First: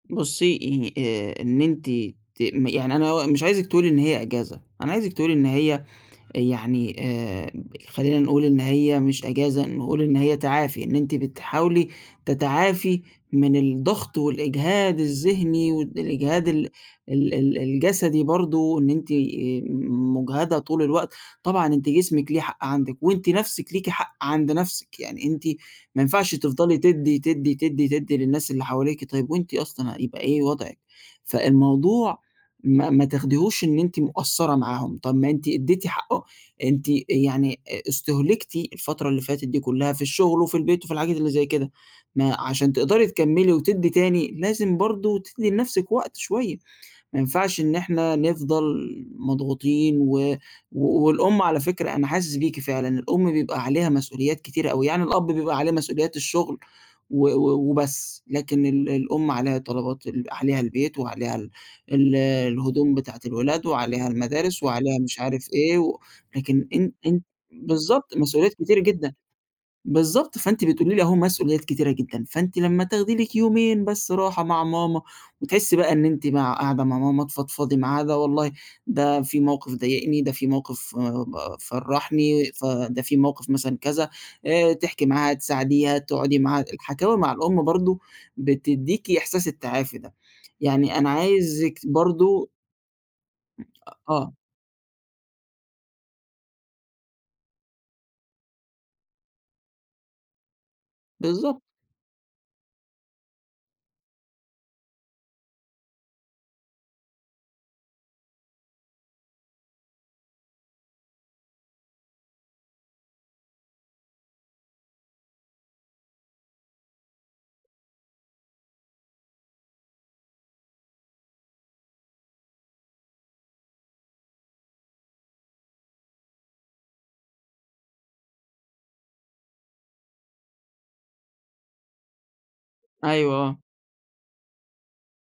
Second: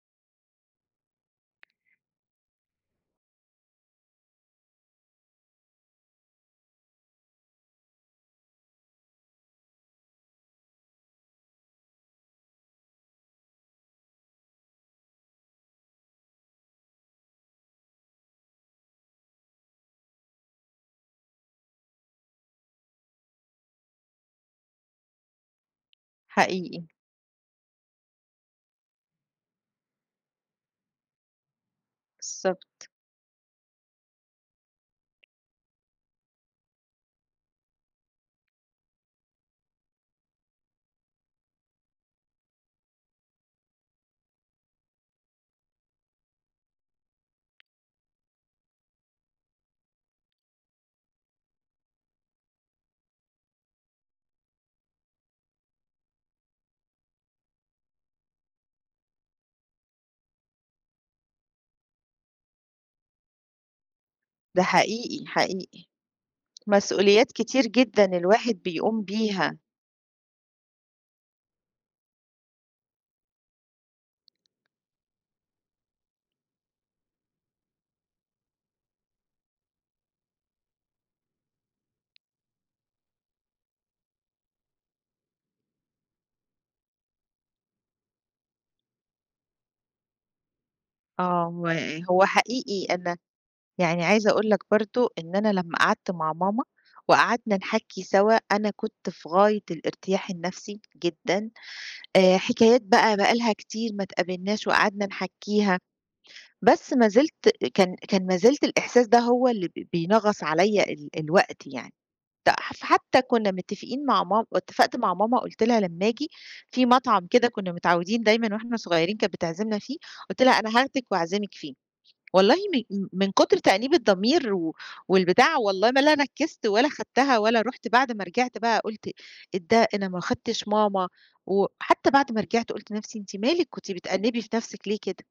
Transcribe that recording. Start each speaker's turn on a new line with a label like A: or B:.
A: بُصي ه آآ، إن أنتِ ت يعني أنا مش عايزِك تقولي إن هي أجازة، أنا عايزِك تقولي إن هي يعني آآ، خلّينا نقول إن هي مش أجازة نقول إن هي تعافي إنِ أنتِ بتحاولي تتعافي من الضغط والإجهاد الذهني والإجهاد ال ال الجسدي برضو، إن أنتِ آآ م مجهدة طول الوقت، طبعًا أنتِ جسمِك ليه حق عندِك وأنتِ نفسِك لِيكِ حق عند نفسِك، يعني أنتِ ما ينفعش تفضلي
B: حقيقي.
A: تدي، تدي، تدي، تدي للناس اللي حواليكِ طيب وأنتِ أصلًا هيبقى إيه وضعِك؟ فالموضوع
B: بالضبط.
A: ما ما تاخديهوش إنِ أنتِ مقصرة معاهم طب ما أنتِ اديتِ حقهم أنتِ آآ، يعني استهلكتِ الفترة اللي فاتت دي كلّها في الشغل وفي البيت وفي الحاجات اللي زي كده ما علشان تقدري تكملي وتدي تاني، لازم برضو تدي لنفسِك وقت شوية ما ينفعش إن إحنا نفضل مضغوطين، و والأم على فكرة أنا حاسس بيكِ فعلًا، الأم بيبقى عليها مسؤوليات كتيرة أوي يعني الأب بيبقى عليه مسؤوليات الشغل، و و وبس لكن ال الأم عليها طلبات ال عليها البيت وعليها ال الهدوم بتاعة الولاد وعليها المدارس
B: ده
A: وعليها مش
B: حقيقي،
A: عارف إيه
B: حقيقي،
A: لكن إن أنتِ
B: مسؤوليات كتير جدًا
A: بالضبط مسؤوليات
B: الواحد
A: كتيرة
B: بيقوم
A: جدًا،
B: بيها.
A: بالضبط فأنتِ بتقولي لي أهو مسؤوليات كتيرة جدًا، فأنتِ لمّا تاخدي لِكِ يومين بس راحة مع ماما وتحسي بقى إن أنتِ مع قاعدة معاها تفضفضي معاها، ده والله ده في موقف ضايقني، ده في موقف ف فرحني، فده في موقف مثلًا كذا آآ تحكي معاها تساعديها تقعدي معاها، الحكاوي مع الأم برضو بتديكِ إحساس التعافي ده، يعني أنا
B: آه، و
A: عايزِِك
B: هو
A: برضو
B: حقيقي أنا يعني عايزة
A: آه.
B: أقول لك برضو إن أنا لمّا قعدت مع ماما وقعدنا نحكّي سوا أنا كنت في غاية الارتياح النفسي جدًا
A: بالضبط.
B: آآ، حكايات بقى بقى لها كتير ما اتقابلناش وقعدنا نحكّيها، بس ما زلت كان كان ما زلت الإحساس ده هو اللي بي بينغص عليّا ال الوقت يعني ده، ف فحتى كنا متفقين مع ماما اتفقت مع ماما قُلت لها لمّا آجي، فيه مطعم كده كنا متعودين دايمًا وإحنا صغيرين كانت بتعزمنا فيه، قُلت لها أنا هاخدك وأعزمِك فيه، والله م من كتر تأنيب الضمير و والبتاع والله ما لا نفذت ولا خدتها ولا رُحت، بعد ما رجعت بقى قُلت إيه ده أنا ما اخدتش ماما، و وحتى بعد ما رجعت قُلت لنفسي
A: أيوه،
B: أنتِ
A: آه.
B: مالِك؟ أنتِ بتأنبي في نفسِك ليه كده؟